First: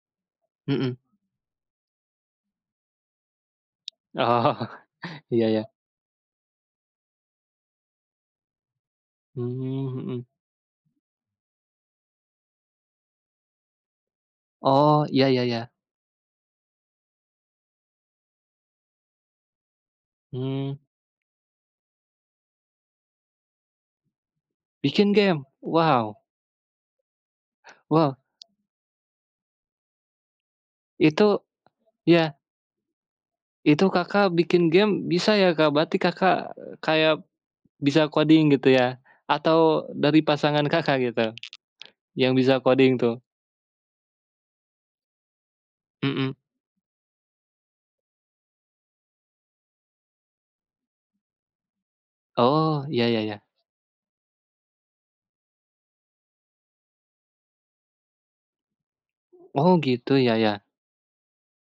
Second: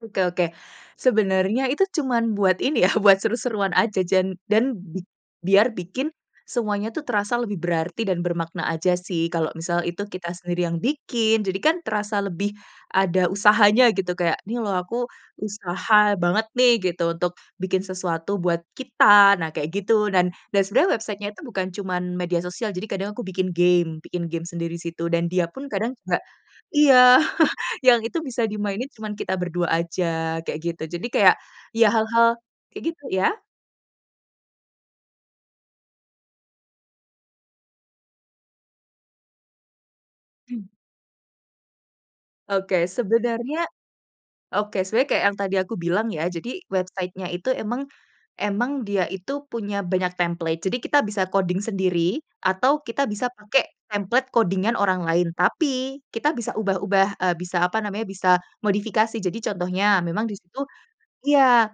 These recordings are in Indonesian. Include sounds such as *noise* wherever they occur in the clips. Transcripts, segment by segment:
Oke oke. Mhm. Sebenarnya itu cuman buat ini ya, buat seru-seruan aja jan dan *chuckles* bi Iya iya. biar bikin semuanya tuh terasa lebih berarti dan bermakna saja sih kalau misal Mmm, itu mhm. kita sendiri yang bikin, jadi kan terasa lebih ada usahanya gitu. Kayak ini loh, Oh, aku iya iya iya. usaha banget nih gitu untuk bikin sesuatu buat kita, nah kayak gitu, dan dan Mmm. sebenarnya website-nya itu bukan cuman media sosial. Jadi kadang aku bikin game, bikin game sendiri disitu Bikin dan game? dia pun kadang Wow. enggak iya, *chuckles* yang Wow. itu bisa dimainin cuman kita berdua saja kayak gitu. Jadi kayak, Itu iya iya. hal-hal kayak gitu iya? Itu, Kakak, bikin game bisa ya, Kak? Berarti, Kakak, kayak, bisa coding gitu ya, atau dari pasangan, Hmm. Kakak, gitu? yang bisa Oke coding tuh? sebenarnya oke sebenarnya kayak yang tadi aku bilang ya, Mhm. jadi website-nya itu memang memang dia itu punya banyak template. Jadi kita bisa coding sendiri atau Oh, iya kita iya bisa iya. pakai template coding-an orang lain. Tapi kita bisa ubah ubah, eee, bisa apa namanya bisa modifikasi. Jadi Oh contohnya, gitu, memang iya iya. disitu iya.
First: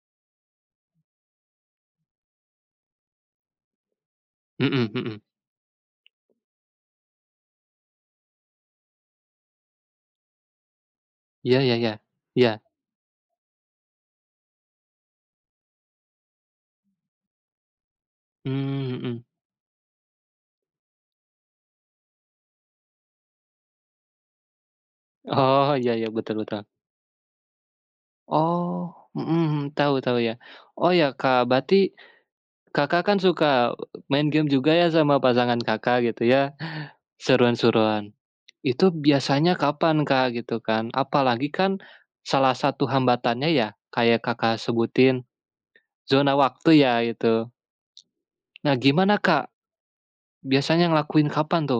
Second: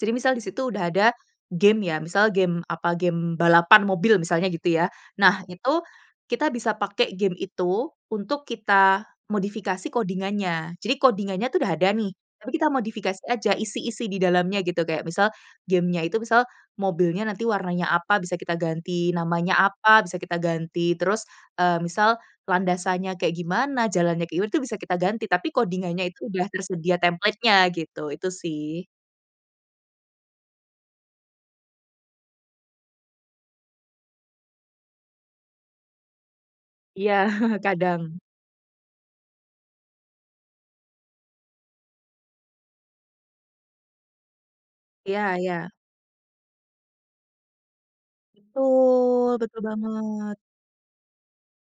Jadi misal disitu sudah ada game ya, misal game apa, game balapan mobil misalnya, gitu ya. Mhm mhm. Nah, itu, kita bisa pakai game itu untuk kita modifikasi coding-annya. Jadi coding-annya Iya itu sudah iya ada iya. nih. Tapi Iya. kita modifikasi saja, isi-isi di dalamnya gitu. Kayak misal game-nya itu misal, mobilnya nanti warnanya apa? Bisa kita Mmm, ganti mhm. namanya apa, bisa kita ganti. Terus, eee, misal landasannya kayak gimana, jalannya ke *unintelligible* itu bisa kita ganti. Tapi Oh, iya coding-annya iya, itu betul udah betul. tersedia templatenya, gitu. Itu sih. Oh, mhm mhm, tahu tahu ya. Oh iya, Kak, berarti, Kakak, kan suka main game juga ya sama pasangan, Kakak, gitu ya, Iya, seruan *chuckles* seruan. kadang. Itu biasanya kapan, Kak, gitu kan, apalagi kan, salah satu hambatannya ya, kayak Kakak, sebutin, Iya iya. zona waktu iya, itu? Nah gimana Betul Kak? betul banget. biasanya ngelakuin apaan tuh?